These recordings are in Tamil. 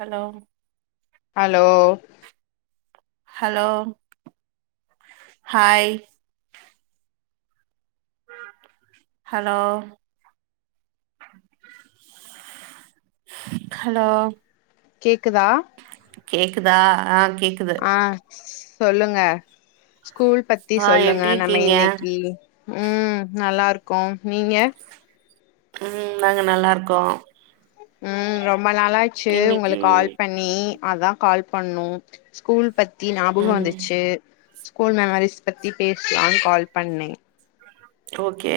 hello hello hello hi hello hello கேக்குதா கேக்குதா ஆ கேக் ஆ சொல்லுங்க ஸ்கூல் பத்தி ஆ சொல்லுங்க எப்டி நம்ம இருக்கீங்க இன்னக்கி ம் நல்லாருக்கோ நீங்க ம் நாங்க நல்லாருக்கோ ம் ரொம்ப நாளாச்சு இன்னைக்கு உங்களுக் கால் பண்ணி அதா கால் பண்ணோ ஸ்கூல் பத்தி ஞாபகம் ம் வந்துச்சு ஸ்கூல் மெமரிஸ் பத்தி பேஸ்லான்னு கால் பண்ணே ஓகே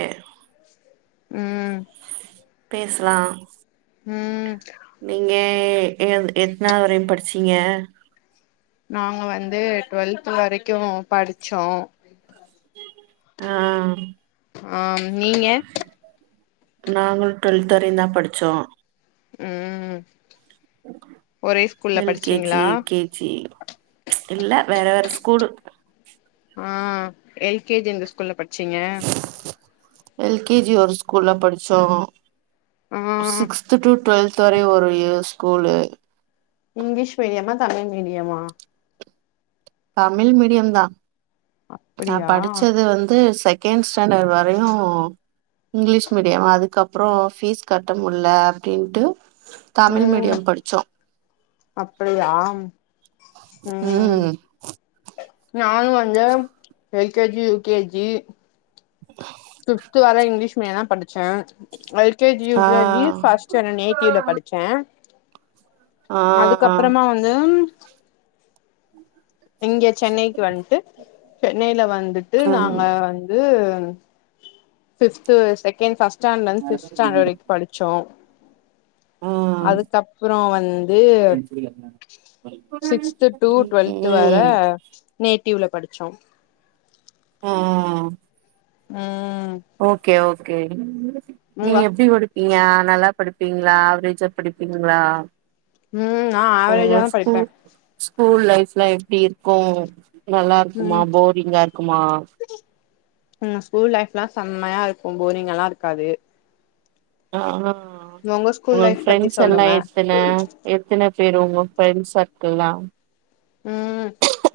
ம் பேஸ்லா ம் நீங்க எ எத்னாது வரையு படிச்சிங்க நாங்க வந்து டுவெல்த் வரைக்கு படிச்சோ ஆ ஆ நீங்க நாங்களு டுவெல்த் வரையு தா படிச்சோ ம் ஒரே ஸ்கூல்ல படிச்சீங்களா சீ இல்ல வேற வேற ஸ்கூல் ஆ எல் கே ஜி இந்த ஸ்கூ ஸ்கூல்ல படிச்சீங்க எல் கே ஜி ஒரு ஸ்கூல்ல படிச்சோ ஆ சிக்ஸ்து டு டுவெல்த் வரை ஒரே ஸ்கூலு இங்கிலீஷ் மீடியமா தமிழ் மீடியமா தமிழ் மீடியோ தா நா அப்படியா படிச்சது வந்து செகண்ட் ஸ்டாண்டர்ட் வரையு இங்கிலீஷ் மீடியோ அதுக்கப்பறோ ஃபீஸ் கட்டமுடில அப்டிண்ட்டு தமிழ் ம் மீடியோ படிச்சோ அப்படியா ம் நானு வந்து L K G U K G fifth வர இங்கிலீஷ் மீடியோ தா படிச்ச எல் கே ஜி யு ஆ கே ஜி ஃபர்ஸ் ச்சன நேட்டிவ்ல படிச்சே ஆ அதுக்கப்பறமா வந்து இங்க சென்னைக்கு வன்ட்டு சென்னையில வந்துட்டு ம் நாங்க ந்து ஃப்பித் செகண்ட் ஃபர்ஸ்ட் ஸ்டாண்டர்டிலிருந்து ஃப்பித் ஸ்டாண்டர்ட் வரைக்கு படி சொவ் ம் அதுக்கப்பறோ வந்து சிக்ஸ்து டு டுவெல்த் வர ம் நேட்டிவ்ல படிச்சோ ம் ம் ம் ஓகே ஓகே உங்க நீங்க எப்டி படி நீங்க நல்லா படிப்பீங்களா ஆவரேஜா படிப்பீங்களா ம் நா ஆ ஆவரேஜா தா ஸ்கூ படிப்பே ஸ்கூல் லைப்ல எப்டி இருக்கு நல்லா இருக்குமா ம் போரிங்கா இருக்குமா ம் ஸ்கூல் லைஃப் எல்லா செம்மையா இருக்கு போரிங் ஆ லா இருக்காது ஆ உங்க ஸ்கூல் உங்களுக்கு லைஃப் பத்தி ஃப்ரெண்ட்ஸ் எல்லா சொல்லுங்க எத்தின எத்தன பேர் உங்க ஃப்ரெண்ட்ஸ் சர்க்கிள்லா ம்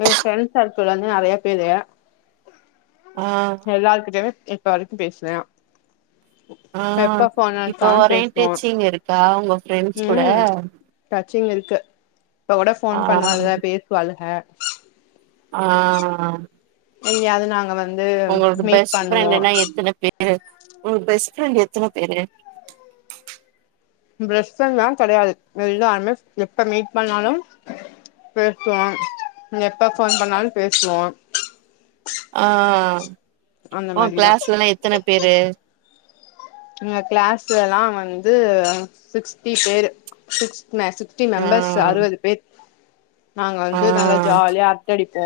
எ ஃப்ரெண்ட் சர்க்கிள் வந்து நெறைய பேரு ஆ எல்லாருக்கிட்டையுமே இப்போ வரைக்கு பேசுவே ஆ எப்ப போனாலு இப்ப தா வரையு பேசுவோ டச்சிங் இருக்கா உங்க ஃப்ரெண்ட்ஸ் கூட ம் டச்சிங் இருக்கு இப்ப கூட ஆ போன் பண்ணுவாளுங்க பேசுவாளுங்க ஆ இல்லயே அது நாங்க வந்து உங்களோட மீட் பெஸ்ட் பண்ணுவோ ஃரெண்ட்னா எத்தன பேரு உங்க பெஸ்ட் ஃப்ரெண்ட் எத்தன பேரு பிரஷ் எல்லா கிடையாது எல்லாருமே [unintelligible] எப்ப மீட் பண்ணாலு பேசுவோ எப்ப போன் பண்ணாலு பேசுவோ ஆ அந்த ஓ மாரிதா கிளாஸ்லல்லா எத்தன பேரு எங்க கிளாஸ் எல்லா வந்து சிக்ஸ்டி பேரு சிக்ஸ் சீஸ்ட்டி ஆ மெம்பர்ஸ் அறுபது பேர் நாங்க ஆ வந்து நல்லா ஜாலியா டடிப்போ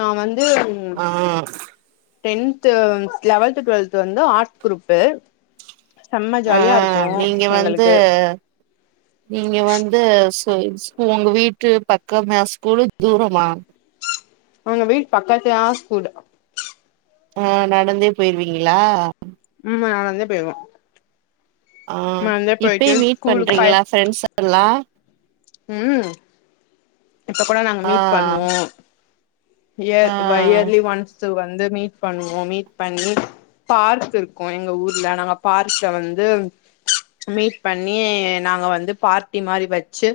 நா வந்து ம் ஆ டென்து லவத்து டொவெல்த் வந்து ஆர்ட்ஸ் குரூப் ஆ நீங்க வந்து எங்களுக்கு நீங்க வந்து சு இது ஸ்கூ உங்க வீட்டு பக்கமா ஸ்கூலு தூரோமா அவ்ங்க வீட்டு பக்கத்துலதா ஸ்கூலு ஆ நடந்தே போய்ருவீங்குளா ம் நா நடந்தே பேய்ர்வ ஆ போயிட்டு இப்பயு மீட் ஸ்கூலுக்கு ப பண்றீங்குளா ஃபிரெண்ட்ஸ் எல்லா ம் இப்ப கூட நாங்க ஆ மீட் பண்ணுவோ ஆ இயர் பை இயர்லி ஒன்ஸ்ட்டு வந்து மீட் பண்ணுவோ மீட் பண்ணி பார்க் இருக்கு எங்க ஊர்ல நாங்க பார்க்ல வந்து மீட் பண்ணி நாங்க வந்து பார்ட்டி மாரி வச்சு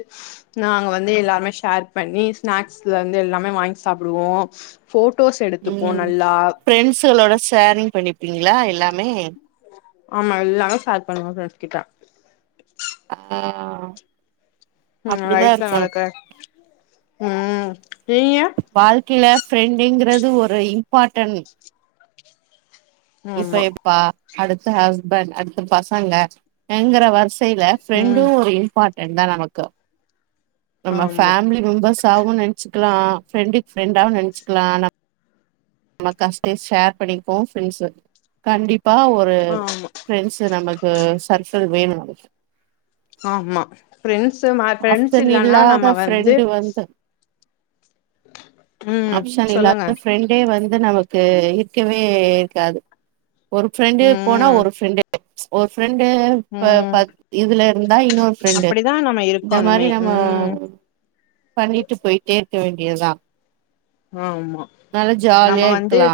நாங்க வந்து எல்லாமே ஷேர் பண்ணி ஸ்நாக்ஸ்ல இருந்து எல்லாமே வாய்ங் சாப்டுவோ ஃபோட்டோஸ் எடு ம் ஃபிரெண்ட்ஸுகளோட ஷேரிங் பண்ணிப்பீங்ளா எல்லாமே ஆமா எல்லாமே ஷேர் பண்ணுவோ ஃபிரெண்ஸ் கிட்ட ஆ நா அப்டிதா லைஃப்ல இருக்கணு நடக்ற ம் நீங்க வாழ்க்கேல ஃபிரெண்டுங்கிறது ஒரு இம்பாட்டன் இப்ப ஆமா எப்டிபா அடுத்து ஹஸ்பண் அடுத்து பசங்க எங்குற வர்ஷ் சேல ஃபிரெண்டு ம் ஒரு இம்பாட்டன்தா நமக்கு நம்ம ஆமா ஃபேமிலி மெம்பர்ஸாவு நென்ச்சுக்லா ஃபிரெண்டுக் ஃபிரெண்டாவு நென்ச்சுக்லா நம்ம கஷ்ட்தே ஷேர் பண்ணிக்கோ ஃபிரெண்ஸு கண்டிப்பா ஒரு ஆமா ஃபிரெண்ஸு நமக்கு சர்க்கிள் வேனு ஆமா ஃபிரெண்ட்ஸு மா ஃபிரெண்ட்ஸ் ஆப்ஷன் இல்லனா இல்லாத நம்ம வந்து ஃப்ரெண்டு வந்து ம் ஆப்ஷன் சொல்லுங்க இல்லாம ஃபிரெண் டே வந்து நமக்கு இருக்கவே இருக்காது ஒரு ஃபிரெண்டு போனா ம் ஒரு ஃபிரெண்டு ஒரு ஃபிரெண்டு இப்ப ம் பத் இதுல இருந்தா இன்னொரு ஃபிரெண்டு அப்படிதா நம்ம இந்த மாரி இருக்கணுமே நம்ம ம் பண்ணிட்டு போய்ட்டே இருக்க வேண்டியதா ஆமா நல்லா நம்ம ஜாலியா வந்து இருக்கலா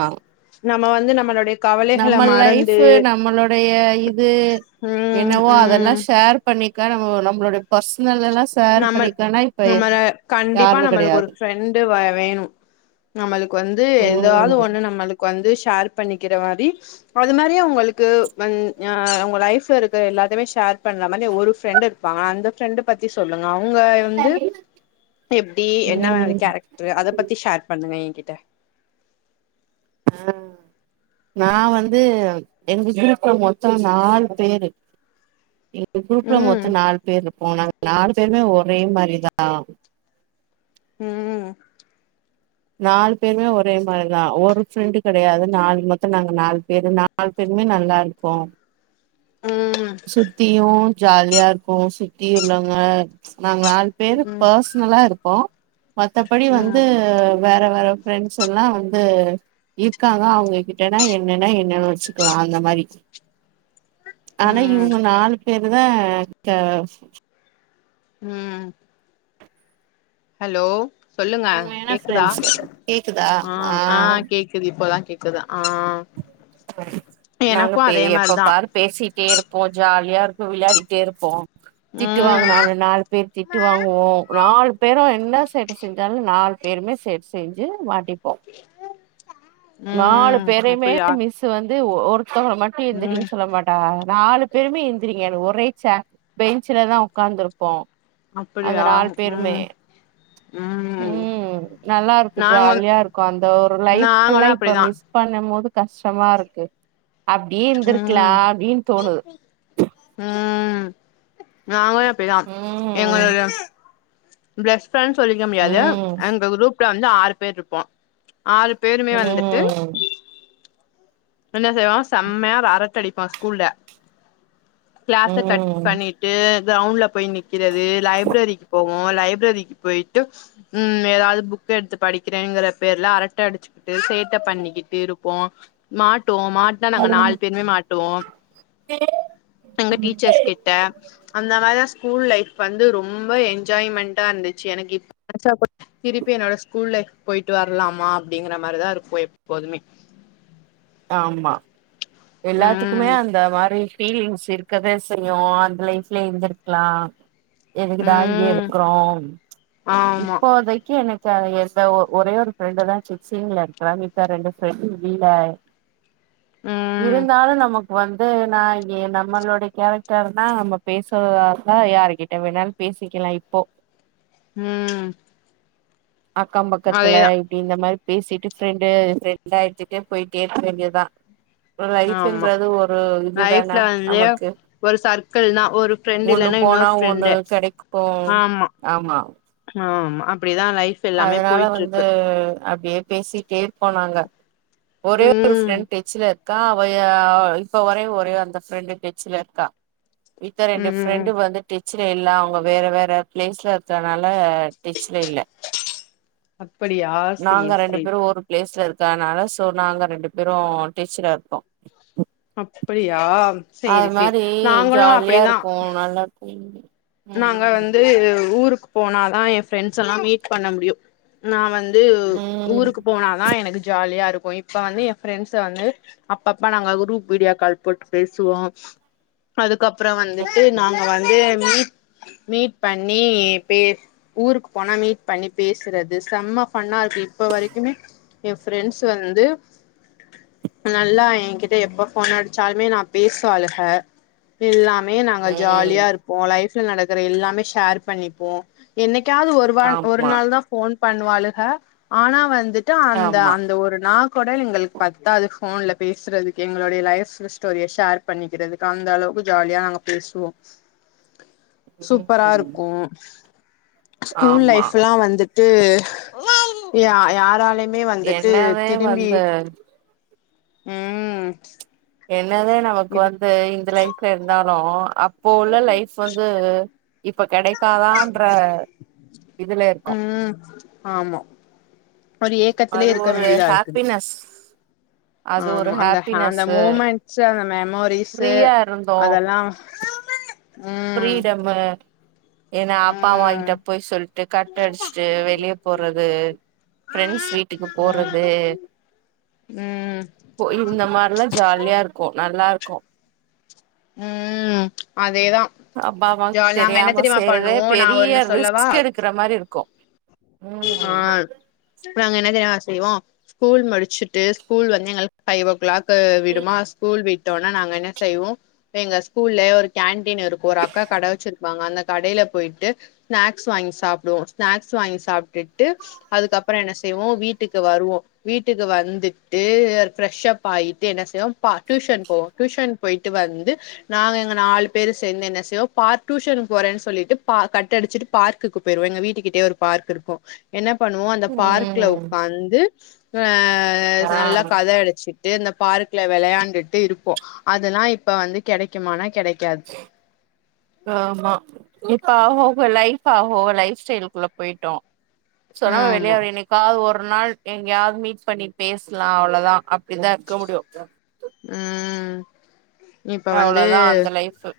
நம்ம வந்து நம்மளோடைய நம்ம லைஃபு நம்மளோடைய இது ம் என்னவோ அதெல்லா ம் ஷேர் பண்ணிக்க நம்ம நம்மளுடைய பர்ஸ்னல்லலாஸ் நம்மள் நம்மள கண்டிப்பா யாருமே நம்மளுக் ஒரு கெடையாது ஃபிரெண்டு வா வேணு நம்மளுக்கு வந்து எதாது ம் ஒன்னு நம்மளுக்கு வந்து ஷேர் பண்ணிக்கிற மாரி அது மாரியே உங்களுக்கு மன் யா உங்க லைஃப்ல இருக்கிற எல்லாத்தமே ஷேர் பண்ற மாரி ஒரு ஃபிரெண்டு் இரு பாங்க அந்த ஃபிரெண்டு பத்தி சொல்லுங்க அவுங்க வந்து எப்டி என்ன மாரி ம் கேரக் ட்ரு அத பத்தி ஷேர் பண்ணுங்க ஏன் கிட்ட ஆ நா வந்து எங்க குரூப்ல மொத்தோ நாலு பேரு எ குரூப்ல ம் மொத்த நாலு பேரு இர்ப்போ நாங்க நாலு பேருமே ஒரே மாரிதா ம் நாலு பேருமே ஒரே மாரிதா ஒரு ஃபிரெண்டு கெடையாது நாலு மொத்த நாங்க நாலு பேருந்தா நாளு பேருமே நல்லா இருக்கோ ம் சுத்தியு ஜாலியா இருக்கு சுத்தி உள்ளவங்க நாங்க நாலு பேரு ம் பாஸ் நல்லா இருக்கு மத்தபடி ம் வந்து வேற வேற ஃப்ரெண்ட்ஸ் எல்லா வந்து இருக்காங்க அவங்ககிட்டனா என்னன்னா என்னன்னு வச்சுக்கலா அந்த மாரி ஆனா ம் இவங்க நாலு பேரு தா கா ம் ஹலோ சொல்லுங்க உண்மையான கேக்குதா ஃப்ரெண்ட்ஸ் கேக்குதா ஆ ஆ கேக் குது இப்ப தா கேக்குது ஆ நாங்க எனக்கு பே அதே எப்ப மாரிதா பாரு பேசிட்டே இருப்போம் ஜாலியா இருக்கும் விளையாடிட்டே இருப்போம் திட்டு வாங்கு ம் நானு நாங்க நாலு பேர் திட்டு வாங்குவோம் நாலு பேரும் என்ன சேட்ட செஞ்சாலும் நாலு பேருமே சேட்ட செஞ்சு மாட்டிப்போம் [inaudible] நாலு ம் பேரையுமே அப்டியா மிஸ்ஸு வந்து ஒ ஒருத்தவங்கள மட்டும் ம் எந்தரின்னு சொல்ல மாட் டா நாலு பேருமே எந்திரீங்க ஒரே சேர் பெஞ்சுலதான் உக்கார்ந்துருப்போம் அந்த அப்டியா நாலு பேருமே ம் ம் நல்லா இருக்கும் நாங்க வந் ஜாலியா இருக்கும் அந்த ஒரு லைப் நாங்களு எல்லாம் இப்ப அப்டிதா மிஸ் பண்ண மோது கஷ்டமாருக்கு அப்படியே ம் இருந்திருக்கலாம் அப்டின்னு தோணுது ம் நாங்களும் அப்படிதான் ம் எங்களோட பெஸ்ட் ஃப்ரெண்ட் சொல்லிக்க முடியாது ம் எங்க குரூப்ல வந்து ஆறு பேர்ருப்போம் ஆறு பேருமே வந்துட்டு ம் என்ன செய்வோம் செம்மையா ரரட்ட அடிப்பா ஸ்கூல்ல க்ளாஸ கட் ம் பண்ணிட்டு க்ரௌண்ட்ல போய் நிக்கிறது லைப்ரரிக்கு போ வோ லைப்ரரிக்கு போயிட்டு ம் ஏதாவது புக் எடுத்து படிக்கிறேங்கற பேருல அரட்ட அடிச்சு டு சேட்ட பண்ணிக்கிட்டு இருப்போ மாட்டுவோ மாட்னா நாங்க நாலு ம் பேருமே மாட்டுவோ எங்க டீச்சர்ஸ் கிட்ட அந்த அதுதா ஸ்கூல் லைஃப் வந்து ரொம்ப என்ஜாய்மென்டா இருந்துச்சு எனக்கு இப்ப நெனச்சா கூட திருப்பி என்னோட ஸ்கூல் லைஃப் போயிட்டு வரலாமா அப்படிங்கிற மாரிதா இருக்கு எப்போதுமே ஆமா எல்லாத்துக் குமே ம் அந்த மாரி பீலிங்ஸ் இருக்கத செய்யு அந்த லைஃப்ல இருந்திருக்கலா எதுக்கு டா இங்கே ம் இருக்குறோ ஆமா இப்போதைக்கு எனக்கு தா எந்த ஒ ஒரே ஒரு ஃப்ரெண்ட தா சிச்சிங்கள இருக்கிறா இப்பா ரெண்டு ஃப்ரெண்ட் இல்லே ம் இருந்தாலும் நமக் வந்து நான் இங்க நம்மளோடைய கேரக்டர் தான் நம்ம பேசுவதா இருந்தா யாருகிட்ட வேணாலு பேசிக்கலாம் இப்போ ம் அக்கம் பக்கத்துல அதேதா இப்படி இந்த மாரி பேசிட்டு ஃப்ரெண்டு ஃப்ரெண்டா எடுத்துட்டு போயிட்டே வேண்டியதான் ஆமா லைஃப்ன்றது ஒரு லைஃப்ல இதுதான வந்து நமக்கு ஒரு சர்க்கள் தா ஒரு ஃப்ரெண்ட் ஒண்ணு இல்லைன்னா போனா இன்னொரு ஒண்ணு ஃப்ரெண்டு கெடைக்கு ஆமா ஆமா ஆமா அப்படிதான் லைஃப் எல்லாமே அதனால வந்து போயிட்ருக்கு அப்படியே பேசிட்டேருபோனாங்க ஒரே ஒரு ம் ஃப்ரெண்ட் டெச்சுலர் கா அவ ஏ இப்ப ஒரே ஒரே அந்த ஃப்ரெண்டு டெச்சுல இருக்கா இந்த ரெண்டு ம் ம் ம் ஃப்ரெண்ட்டு வந்து டெச்சுல இல்ல அவங்க வேற வேற பிளேஸ்ல இருக்றனால டெச்சுல இல்ல அப்படியா நாங்க சேரி ரெண்டு சேரி பேரு ஒரு பிளேஸ்ல இருக்கனால சோ நாங்க ரெண்டு பேரும் டீச்சரா இருக்கோ அப்படியா அது சேரி சேரி நாங்களு அப்டிதா நல்லாருக்கு நாங்க வந்து ஊருக்கு போனாதா என் ஃரெண்ட்ஸ்ஸெல்லா மீட் பண்ண முடியு நா வந்து ம் ஊருக்கு போனாதா எனக்கு ஜாலியா இருக்கு இப்ப வந்து என் ஃப்ரெண்ட்ஸ வந்து அப்பப்ப நாங்க குரூப் வீடியாக்கால் போட்டு பேசுவோ அதுக்கப்றோ வந்துட்டு ம் நாங்க வந்து மீட் மீட் பண்ணி பேசு ஊருக்கு போனா மீட் பண்ணி பேசுறது செம்ம ஃபண்ணா இருக்கு இப்ப வரைக்குமே எ ஃப்ரெண்ட்ஸ் வந்து நல்லா என்கிட்ட எப்ப போன் அடிச்சாலுமே நா பேசுவாளுக எல்லாமே நாங்க ம் ஜாலியா இருப்போ லைஃப்ல நடக்ற எல்லாமே ஷேர் பண்ணிப்போ என்னைக்காவது ஒரு வால் ஒரு ஆமா நாள் தா ஃபோன் பண்ணுவாளுக ஆனா வந்துட் அந்த ஆமா அந்த ஒரு நா கொட எங்களுக்கு பத்தாது ஃபோன்ல பேசுறதுக்கு எங்களுடைய லைஃப் ஸ்டோரிய ஷேர் பண்ணிக்கிறது அந்த அளவுக்கு ஜாலியா நாங்க பேசுவோ சூப்பரா ம் இருக்கு ஸ்கூல் ஆமா லைஃப்ல்லா வந்துட்டு யா யாராலயுமே வந்துட்டு என்னதே திரும்பி வந்து ம் என்னதே நமக்கு இது வந்து இந்த லைஃப்ல இருந்தாலு இப்போ உள்ள லைஃப் வந்து இப்ப கிடைக்காதான்ற இதுல இருக்கு ம் ஆமா ஒரு ஏக்கத்திலயே அது இருக்க ஒரு வேண்டியதா இருக்குது ஹாப்பினஸ் உ அது ஒரு ஆமா அந்த ஹ அந்த ஹாப்பினஸ்ஸு மூமெண்ட்ஸ்ஸு அந்த மெமோரிஸ்ஸு ஃப்ரீயா இருந்தோ அதெல்லா [inaudible] ம் ஃப்ரிடம்மு ஏன்னா அப்பா அம்மா ம் கிட்ட பொய் சொல்ட்டு கட் அடிச்ட்டு வெளிய போறது ஃப்ரெண்ட்ஸ் வீட்டுக்கு போறது ம் இந்த மார்லா ஜாலியா இருக்கு நல்லாருக்கு ம் அதேதா அப்பா ஜா அம்மாக்கு நாங்க என்ன தெரியாம தெரியுமா செய்றதே பண்ணுவோ நா பெரிய ஒன்னு சொல்லவா ரிஸ்க் எடுக்ற மாரி இருக்கு ஆ ம் நாங்க என்ன தெரியுமா செய்வோ ஸ்கூல் முடிச்சுட்டு ஸ்கூல் வந்து எங்களுக்கு ஃபைவ் ஓ க்ளாக் க்கு ம் விடுமா ஸ்கூல் விட்டோன்னே நாங்க என்ன செய்வோ எங்க ஸ்கூல்ல ஒரு கேன்டீன் இருக்கு ஒரு அக்கா கட வச்சிருப்பாங்க அந்த கடையில பொயிட்டு ஸ்நாக்ஸ் வாங்கி சாப்டுவோ ஸ்நாக்ஸ் வாங்கி சாப்ட்டுட்டு அதுக்கப்றோ என்ன செய்வோ வீட்டுக்கு வருவோ வீட்டுக்கு வந்துட்டு ஃப்ரெஷ் அப் ஆயிட்டு என்ன செய்வோ டியூஷன் போவோ டியூஷன் பொயிட்டு வந்து நாங்க எங்க நாலு பேரு சேந்து என்ன செய்வோ பார் டியூசன் போறேன்னு சொல்லிட்டு கட் அடிச்சுட்டு பார்க் குக்கு பெய்ருவோ எங்க வீட்டுக்கிட்டேயே ஒரு பார்க் இருக்கு என்ன பண்ணுவோ அந்த பார்க்ல ம் உக்காந்து ஆ ஆ நல்லா கத அடிச்சி சிட்டு இந்த பார்க்ல வெளையாண்டுட்டு இருப்போ அதெல்லா இப்ப வந்து கெடைக்குமானா கெடைக்காது [unintelligible] [inaudible] ஆமா இப்ப அவுங்கவுங்க லைஃப் அவுங்கவுங்க லைஃப் ஸ்டைலுக்குள்ள போயிட்டோ சொன்னா ஆமா வெளியாற எனக்கு க்காவது ஒரு நாள் எங்கயாவது மீட் பண்ணி பேசலா அவ்வளதா அப்படிதா இருக்க முடியு ஆ இப்ப வந்து அவ்ளோதா அந்த லைஃபு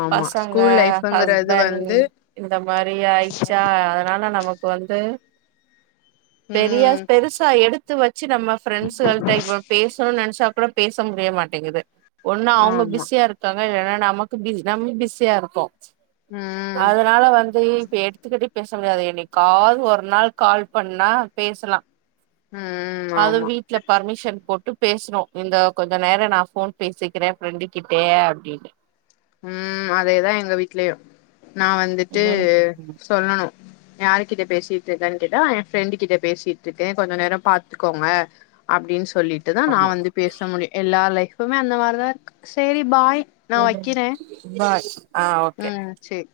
ஆமா பசங்க ஸ்கூல் லைஃப்ங்கிறது ஹஸ்பண்ட் வந்து இந்த மாரி ஆயிச்சா அதனால நமக் கு வந்து பெரியா ம் பெருசா எடுத் த்து வச்சு நம்ம ஃப்ரெண்ட்ஸுகள்ட்ட இப்ப பேசணுனு நினைச்சா கூட பேச முடிய மாட்டேங்குது ஒன்னு அவங்க ஆமா பிஸியா இருக்காங்க இல்லன்னா நமக்கு பிஸ் நம்ம பிஸியா இருக்கோ ம் அதுனால வந்து இப்ப எடுத் அத்துக்கட்டி பேச முடியாது என்னைக்காவது ஒரு நாள் கால் பண்ணா பேசலா ம் அது ஆமா வீட்ல பர்மிஷன் போட்டு பேசனோ இந்த கொஞ்ச நேர நா ஃபோன் பேசிக்கிறே ஃப்ரெண்டு கிட்டே அப்டின்னு ம் அதேதா எங்க வீட்லயும் நான் வந்துட்டு ம் ம் சொல்லணு யாரு கிட்ட பேசிட்டு இருக்கன்னு கேட்டா என் ஃப்ரெண்டு கிட்ட பேசிட்டு இருக்கே கொஞ்ச நேரோ பாத்துக்கோங்க அப்டின்னு சொல்லிட்டுதா நா ஆமா வந்து பேச முடியு எல்லா லைஃபுமே அந்த மாரிதா இருக்கு செரி பாய் நா வைக்கிறே பாய் ஆ ஓகே செர்